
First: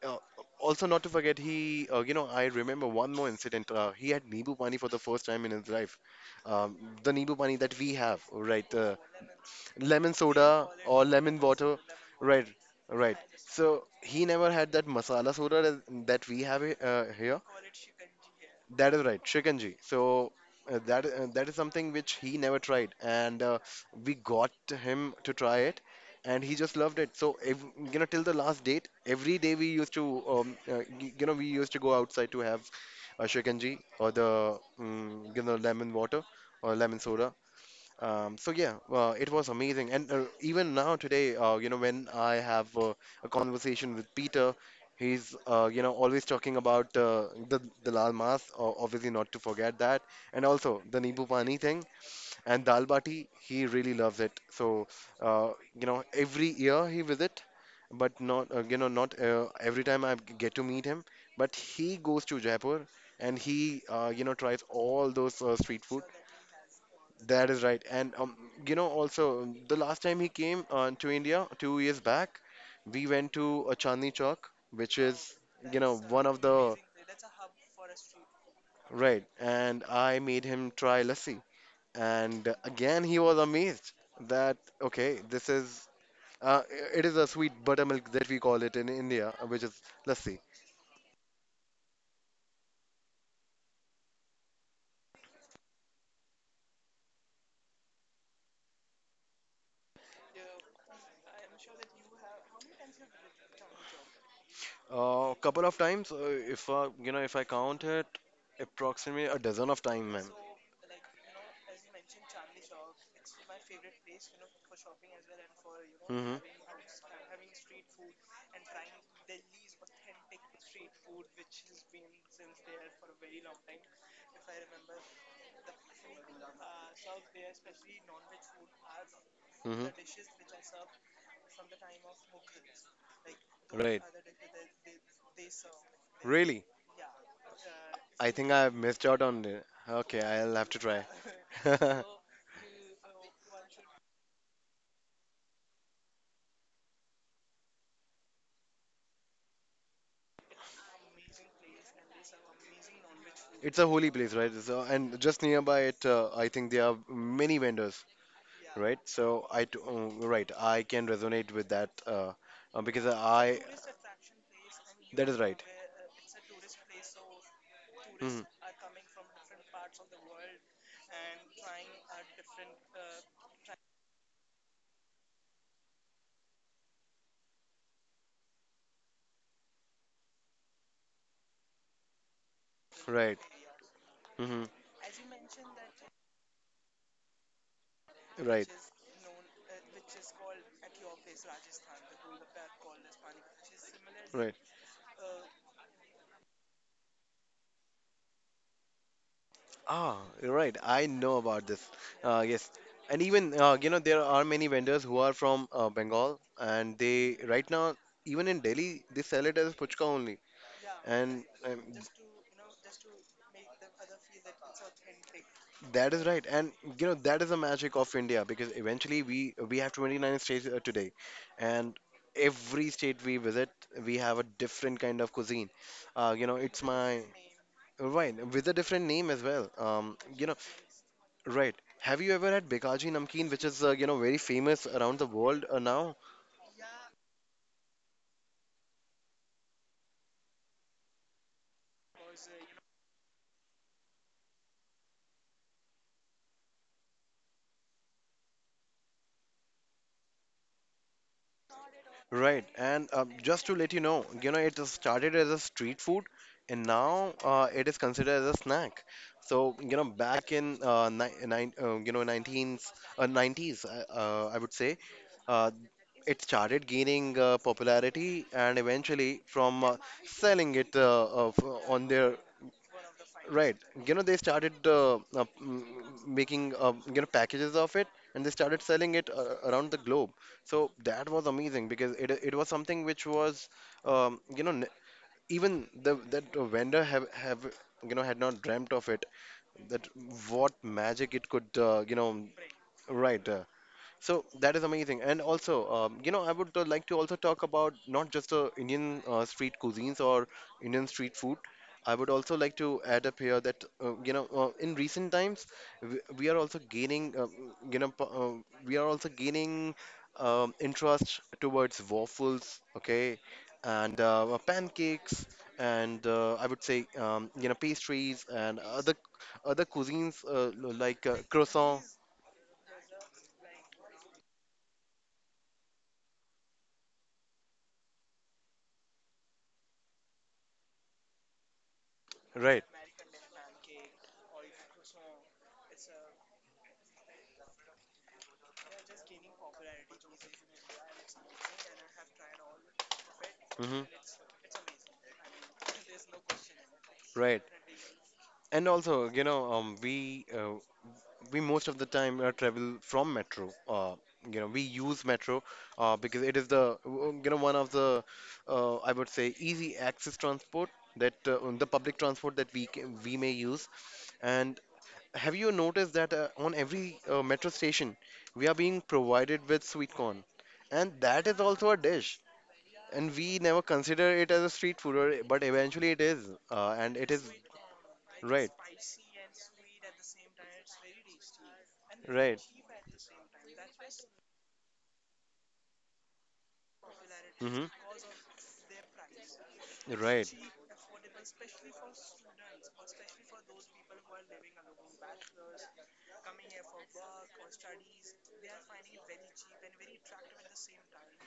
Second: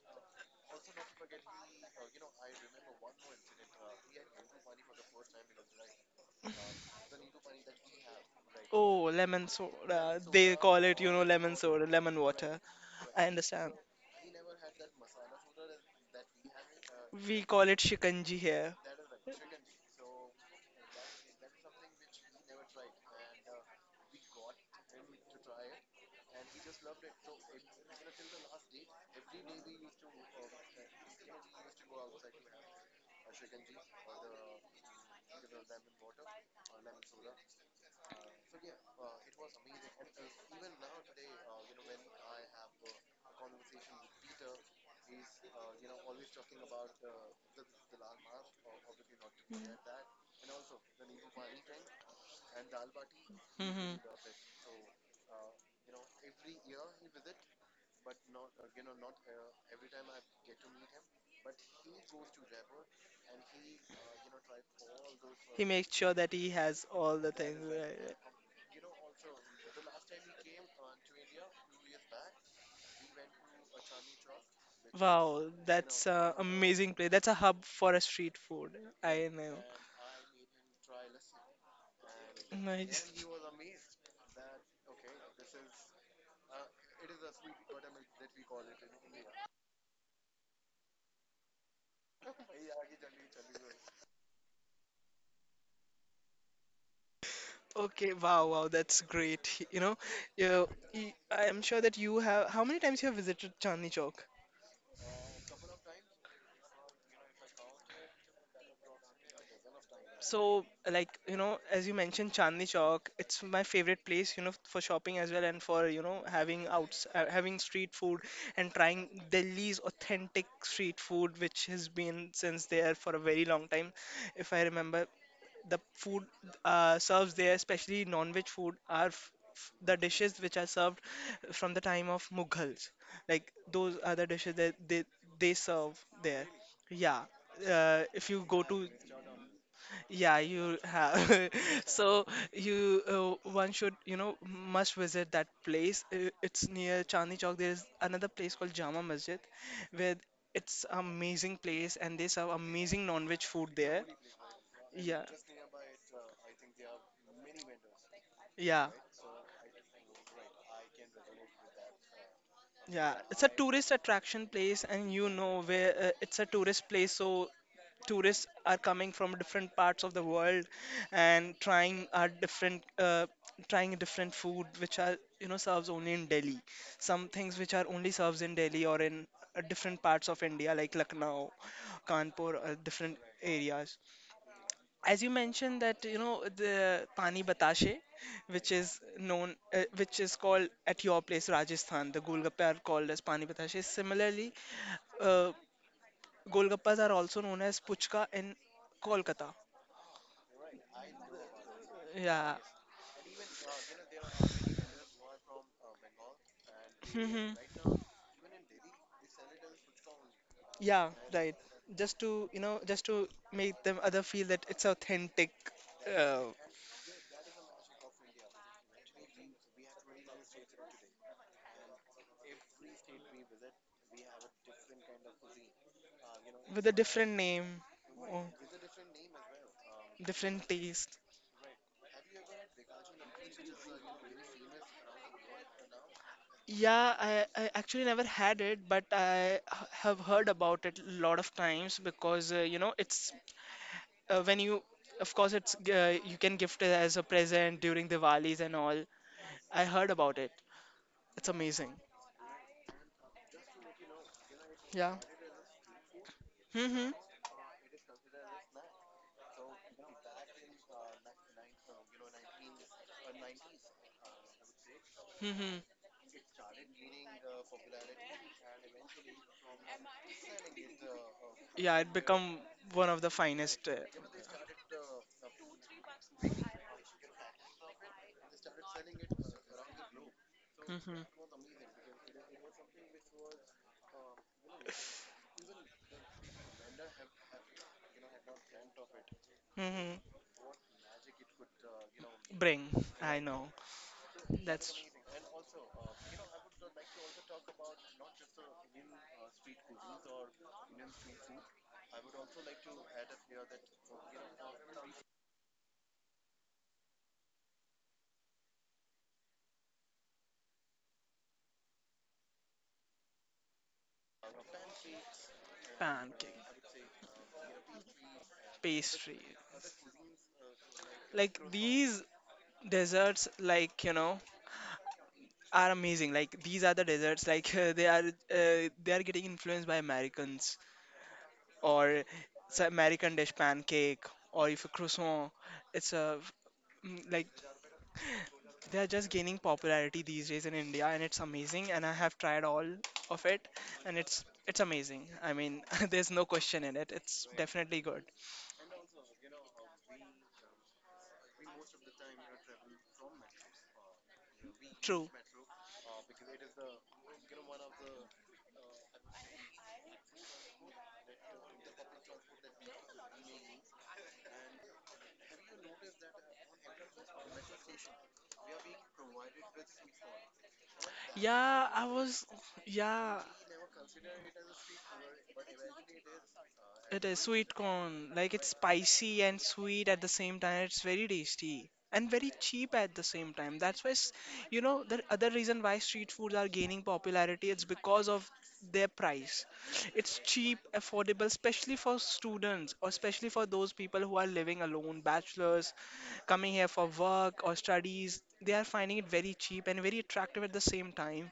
Speaker 1: uh, also not to forget he you know I remember one more incident he had nibu pani for the first time in his life, um, the nibu pani that we have, right,
Speaker 2: Oh, lemon
Speaker 1: lemon
Speaker 2: soda. They
Speaker 1: soda
Speaker 2: call it,
Speaker 1: or
Speaker 2: you know,
Speaker 1: lemon
Speaker 2: lemon
Speaker 1: water,
Speaker 2: soda, lemon
Speaker 1: right,
Speaker 2: water.
Speaker 1: right,
Speaker 2: I understand.
Speaker 1: so he never had that masala soda that we have here.
Speaker 2: We call it shikanji here.
Speaker 1: That is right, Shikanji. So that is something which he never tried, and we got him to try it, and he just loved it. So till the last date, every day we used to go outside to have a Shikanji or the, lemon water or lemon soda, so yeah, it was amazing, and even now today, when I have a conversation with Peter, he's always talking about the lal mas, obviously not to forget that, and also the nibu pani thing and dal bati. He really
Speaker 2: Hmm.
Speaker 1: loves it. So every year he visit, but not not every time I get to meet him. But he goes to Jaipur and he tries all those
Speaker 2: He
Speaker 1: street
Speaker 2: makes
Speaker 1: food.
Speaker 2: sure that he has all the
Speaker 1: That
Speaker 2: things,
Speaker 1: is right.
Speaker 2: right?
Speaker 1: And
Speaker 2: Right.
Speaker 1: also the last time he came to India, 2 years back, we went to a Chandni Chowk, which is
Speaker 2: Wow, that's
Speaker 1: one
Speaker 2: an
Speaker 1: of the
Speaker 2: amazing place. That's a hub for a street food.
Speaker 1: right.
Speaker 2: I know.
Speaker 1: And I made him try lassi, and again
Speaker 2: Nice.
Speaker 1: he was amazed that okay, this is uh, it is a sweet buttermilk that we call it in India, which is lassi.
Speaker 2: Okay, wow, wow, that's great. You know, you, I am sure that you have. How many times you have visited Chandni Chowk?
Speaker 1: A couple of times, if you know, if I count it, approximately a dozen of time, ma'am.
Speaker 2: So, like, you know, as you mentioned, Chandni Chowk, it's my favorite place, you know, for shopping as well and for, you know,
Speaker 1: Mhm.
Speaker 2: having street food and trying Delhi's authentic street food, which has been since there for a very long time, if I remember. The food serves there, especially non-veg food, are f f
Speaker 1: Mhm.
Speaker 2: the dishes which are served from the time of Mughals. Like those
Speaker 1: Right.
Speaker 2: are the dishes that they serve there.
Speaker 1: Really?
Speaker 2: Yeah, if
Speaker 1: I
Speaker 2: you
Speaker 1: think I
Speaker 2: go
Speaker 1: have
Speaker 2: to
Speaker 1: missed out on it. Okay,
Speaker 2: yeah,
Speaker 1: I'll have
Speaker 2: you
Speaker 1: to try.
Speaker 2: have. So you, one should you know must visit that place. It's near Chandni Chowk. There is another place called Jama Masjid, where it's amazing place and they serve amazing non-veg food
Speaker 1: It's a
Speaker 2: there.
Speaker 1: holy place, right? So, and
Speaker 2: Yeah.
Speaker 1: just nearby it, I think there are many vendors.
Speaker 2: Yeah,
Speaker 1: Right? So I do, right, I can resonate with that because
Speaker 2: yeah. It's a
Speaker 1: I
Speaker 2: tourist attraction place, and you
Speaker 1: that is
Speaker 2: know
Speaker 1: right.
Speaker 2: where it's a tourist place, so
Speaker 1: Mhm.
Speaker 2: tourists are coming from different parts of the world and trying our trying different food, which are you know serves only in Delhi. Some things which are only serves in Delhi or in different parts of India, like Lucknow, Kanpur, different
Speaker 1: Right.
Speaker 2: areas.
Speaker 1: Hmm.
Speaker 2: As you mentioned that you know the pani batashe
Speaker 1: Right.
Speaker 2: which is known, which is called at your place Rajasthan, the golgappa are called as pani batashe, similarly
Speaker 1: Right.
Speaker 2: uh, golgappas are also known as puchka in Kolkata.
Speaker 1: Ah, you're right. I know about this.
Speaker 2: Yeah.
Speaker 1: Yes, and even there are many vendors who are from Bengal, and they
Speaker 2: Mhm.
Speaker 1: right now even in Delhi they sell it as puchka only,
Speaker 2: Yeah,
Speaker 1: and
Speaker 2: right. Just to you know just to make them other feel that it's authentic
Speaker 1: that is right. And you know that is the magic of India because eventually we have 29 states today, and every state we visit we have a different kind of cuisine. You know it's
Speaker 2: with a
Speaker 1: my
Speaker 2: different name or
Speaker 1: Right, with a different name as well.
Speaker 2: different taste.
Speaker 1: Right. Have you ever had Bikaji Namkeen, which is very famous around the world now?
Speaker 2: Yeah, I actually never had it, but I have heard about it a lot of times because you know it's uh, when you, of course, it's you can gift it as a present during Diwalis and all. I heard about it. It's amazing.
Speaker 1: Right. And just to let you know, it
Speaker 2: Yeah.
Speaker 1: started as a street food, and
Speaker 2: Mm-hmm.
Speaker 1: now it is considered as a snack. So you know back in ni- nine, you know 19s, 90s, I would say, uh,
Speaker 2: Mm-hmm.
Speaker 1: it started gaining popularity, and eventually from selling it
Speaker 2: Yeah,
Speaker 1: on
Speaker 2: it
Speaker 1: their...
Speaker 2: become one of the
Speaker 1: Right.
Speaker 2: finest.
Speaker 1: You know, they started making packages of it, and they started selling it around the globe. So that was
Speaker 2: Mm-hmm.
Speaker 1: amazing because it was something which was um, you know n- even the that vendor have had not dreamt of it, that
Speaker 2: Mm-hmm.
Speaker 1: what magic it could
Speaker 2: Bring. I
Speaker 1: right,
Speaker 2: know.
Speaker 1: so that is
Speaker 2: That's
Speaker 1: amazing. And also, I would like to also talk about not just the Indian street cuisines or Indian street food. I would also like to add up here that, in recent times, we are also gaining, you know, po- we are also gaining interest towards waffles, okay, and pancakes, and
Speaker 2: pancake,
Speaker 1: I would say, pastries and other
Speaker 2: pastry.
Speaker 1: other cuisines like
Speaker 2: Like
Speaker 1: croissant,
Speaker 2: these desserts, like you know, are amazing. Like these are the deserts. Like they are getting influenced by Americans or it's a
Speaker 1: right?
Speaker 2: American dish pancake or if a croissant. It's a like they are just gaining popularity these days in India and it's amazing. And I have tried all of it
Speaker 1: Hmm.
Speaker 2: and it's amazing. I mean, there's no question in it. It's
Speaker 1: Right.
Speaker 2: definitely good.
Speaker 1: And also, you know, we most of the time travel from metro. You know, we use
Speaker 2: True.
Speaker 1: metro because it is the you know one of the I would say easy access transport, that the public transport that we may use. And have you noticed that on every metro station we are being provided with sweet corn, and that is
Speaker 2: Yeah,
Speaker 1: also a
Speaker 2: I
Speaker 1: dish.
Speaker 2: was.
Speaker 1: And
Speaker 2: Yeah,
Speaker 1: we never consider it as a street food, or, but eventually it is, and
Speaker 2: it
Speaker 1: it
Speaker 2: is
Speaker 1: is
Speaker 2: sweet corn. Like it's
Speaker 1: right,
Speaker 2: spicy and sweet at the same time. It's very tasty and very
Speaker 1: right,
Speaker 2: cheap at the same time. That's why, you know, the other reason why street foods are gaining popularity, it's
Speaker 1: hmm,
Speaker 2: because of their price. It's
Speaker 1: right.
Speaker 2: cheap, affordable, especially for students or especially for those people who are living alone, bachelors, coming here for work or studies. They are finding it very cheap and very attractive at the same time.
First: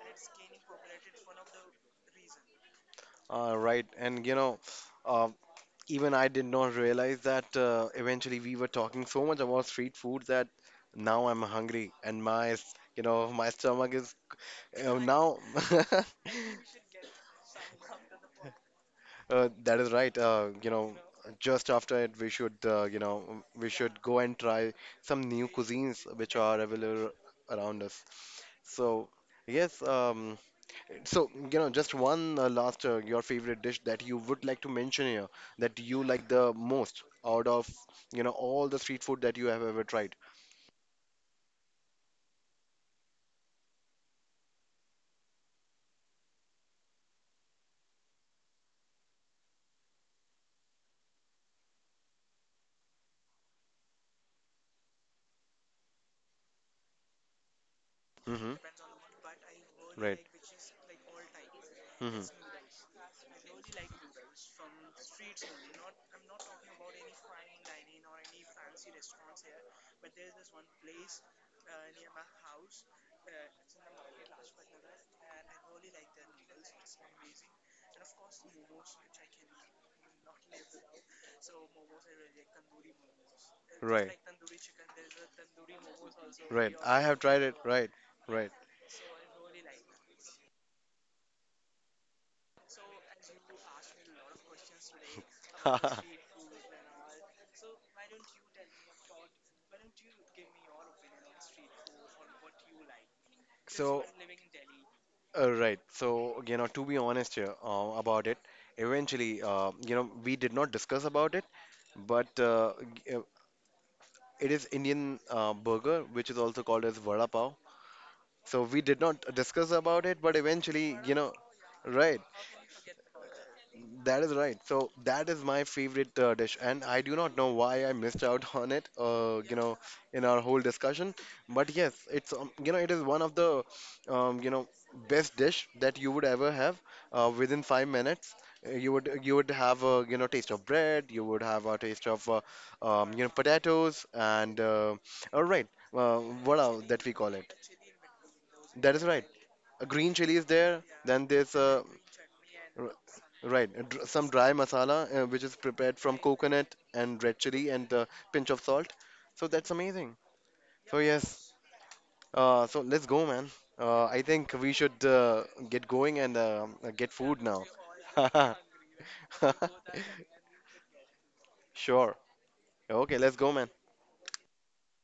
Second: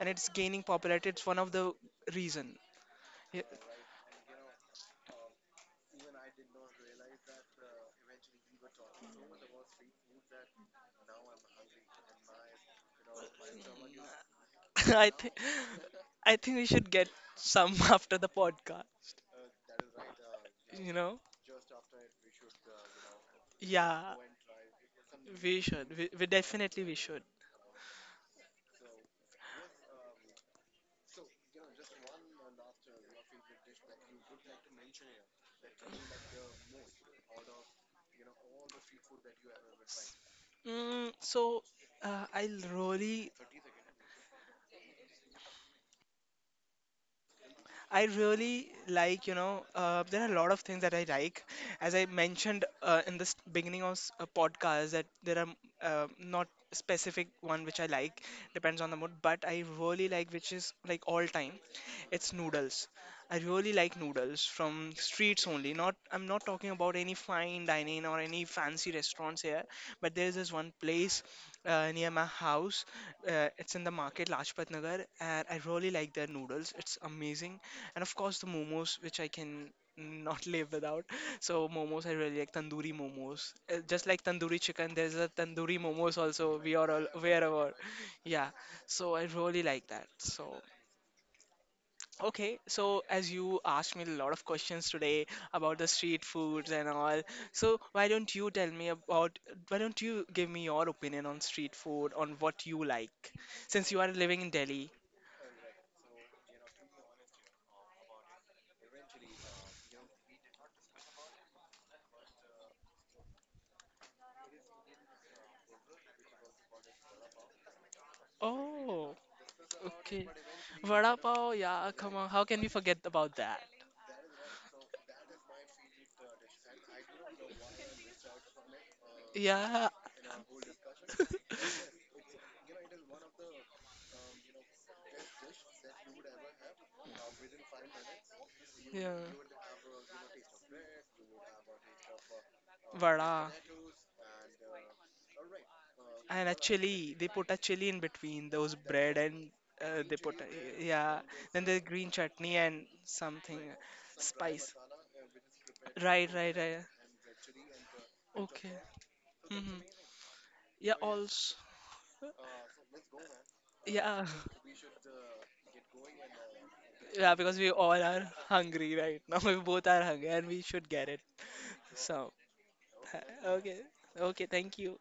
Speaker 2: And it's gaining popularity. It's one of the reason. Yeah.
Speaker 1: Right, and you know, uh, even I did not realize that eventually we were talking so much about street food that now I'm hungry and you know, my stomach is
Speaker 2: I think
Speaker 1: now.
Speaker 2: I think we should get some after the podcast.
Speaker 1: That is right. You
Speaker 2: You
Speaker 1: know,
Speaker 2: know?
Speaker 1: just after it, we should, we should
Speaker 2: Yeah,
Speaker 1: go and try some new
Speaker 2: we should.
Speaker 1: cuisines
Speaker 2: We
Speaker 1: which are
Speaker 2: definitely we
Speaker 1: available
Speaker 2: should.
Speaker 1: around us. So yes, so, you know, just one last, your favorite dish that you would like to mention here, that you like the most out of, you know, all the street food that you have ever tried.
Speaker 2: Mm, so uh, I'll really I really like, you know, there are a lot of things that I like. As I mentioned in the beginning of a podcast, that there are not specific one which I like,
Speaker 1: Mm-hmm.
Speaker 2: depends on the mood. But I really
Speaker 1: Right.
Speaker 2: like, which is like all time,
Speaker 1: Mm-hmm.
Speaker 2: it's noodles. I really like noodles from streets only. Not, I'm not talking about any fine dining or any fancy restaurants here. But there's this one place near my house. It's in the market, Lajpat Nagar, and I really like their noodles. It's amazing and of course the momos which I can not live without. So momos I really like tandoori momos. Just
Speaker 1: Right.
Speaker 2: like tandoori chicken, there's a tandoori momos also
Speaker 1: Right.
Speaker 2: we are
Speaker 1: I
Speaker 2: all
Speaker 1: have tried
Speaker 2: aware
Speaker 1: it.
Speaker 2: about.
Speaker 1: Right.
Speaker 2: Yeah,
Speaker 1: Right.
Speaker 2: so I really like that. So okay, so as you asked me a lot of questions today about the street foods and all, so why don't you tell me about? Why don't you give me your opinion on street food, on what you like, since you
Speaker 1: So,
Speaker 2: are living in Delhi?
Speaker 1: Right. So, you know, to be honest here about it, eventually, we did not discuss about it, but g- uh, it is Indian burger, which is also called as vada pav. So we did
Speaker 2: Oh.
Speaker 1: not discuss about it,
Speaker 2: Okay.
Speaker 1: but eventually, you
Speaker 2: Vada
Speaker 1: know,
Speaker 2: pav, yeah, come
Speaker 1: right?
Speaker 2: on. How can we forget about that?
Speaker 1: That is right. So that is my favorite dish, and I do not know why I missed out on it. You know,
Speaker 2: Yeah.
Speaker 1: in our whole discussion, but yes, it's you know it is one of the um, you know best dish that you would ever have. Within 5 minutes,
Speaker 2: Yeah.
Speaker 1: you would have a you know taste of bread, you would have a taste of
Speaker 2: Vada.
Speaker 1: potatoes, and all right, uh,
Speaker 2: And
Speaker 1: what else that we
Speaker 2: actually, they
Speaker 1: call
Speaker 2: put
Speaker 1: it?
Speaker 2: a chili in between those
Speaker 1: That is
Speaker 2: bread
Speaker 1: right.
Speaker 2: and
Speaker 1: A green
Speaker 2: they
Speaker 1: chili
Speaker 2: put,
Speaker 1: is
Speaker 2: a,
Speaker 1: there.
Speaker 2: yeah.
Speaker 1: Then there's
Speaker 2: Then the
Speaker 1: a
Speaker 2: green chutney and something,
Speaker 1: right, and some dry
Speaker 2: spice.
Speaker 1: masala which is prepared from
Speaker 2: Right, right,
Speaker 1: coconut
Speaker 2: right.
Speaker 1: and red chili and a pinch of
Speaker 2: Okay.
Speaker 1: salt. So that's
Speaker 2: Hmm.
Speaker 1: amazing.
Speaker 2: Yeah,
Speaker 1: So yes,
Speaker 2: also.
Speaker 1: so let's go, man. I
Speaker 2: Yeah.
Speaker 1: think we should get going and get
Speaker 2: Yeah,
Speaker 1: food
Speaker 2: because
Speaker 1: now.
Speaker 2: we all are hungry right now. We both are hungry and we should get it.
Speaker 1: Sure.
Speaker 2: So,
Speaker 1: Okay, let's go, man.
Speaker 2: okay. Okay, thank you.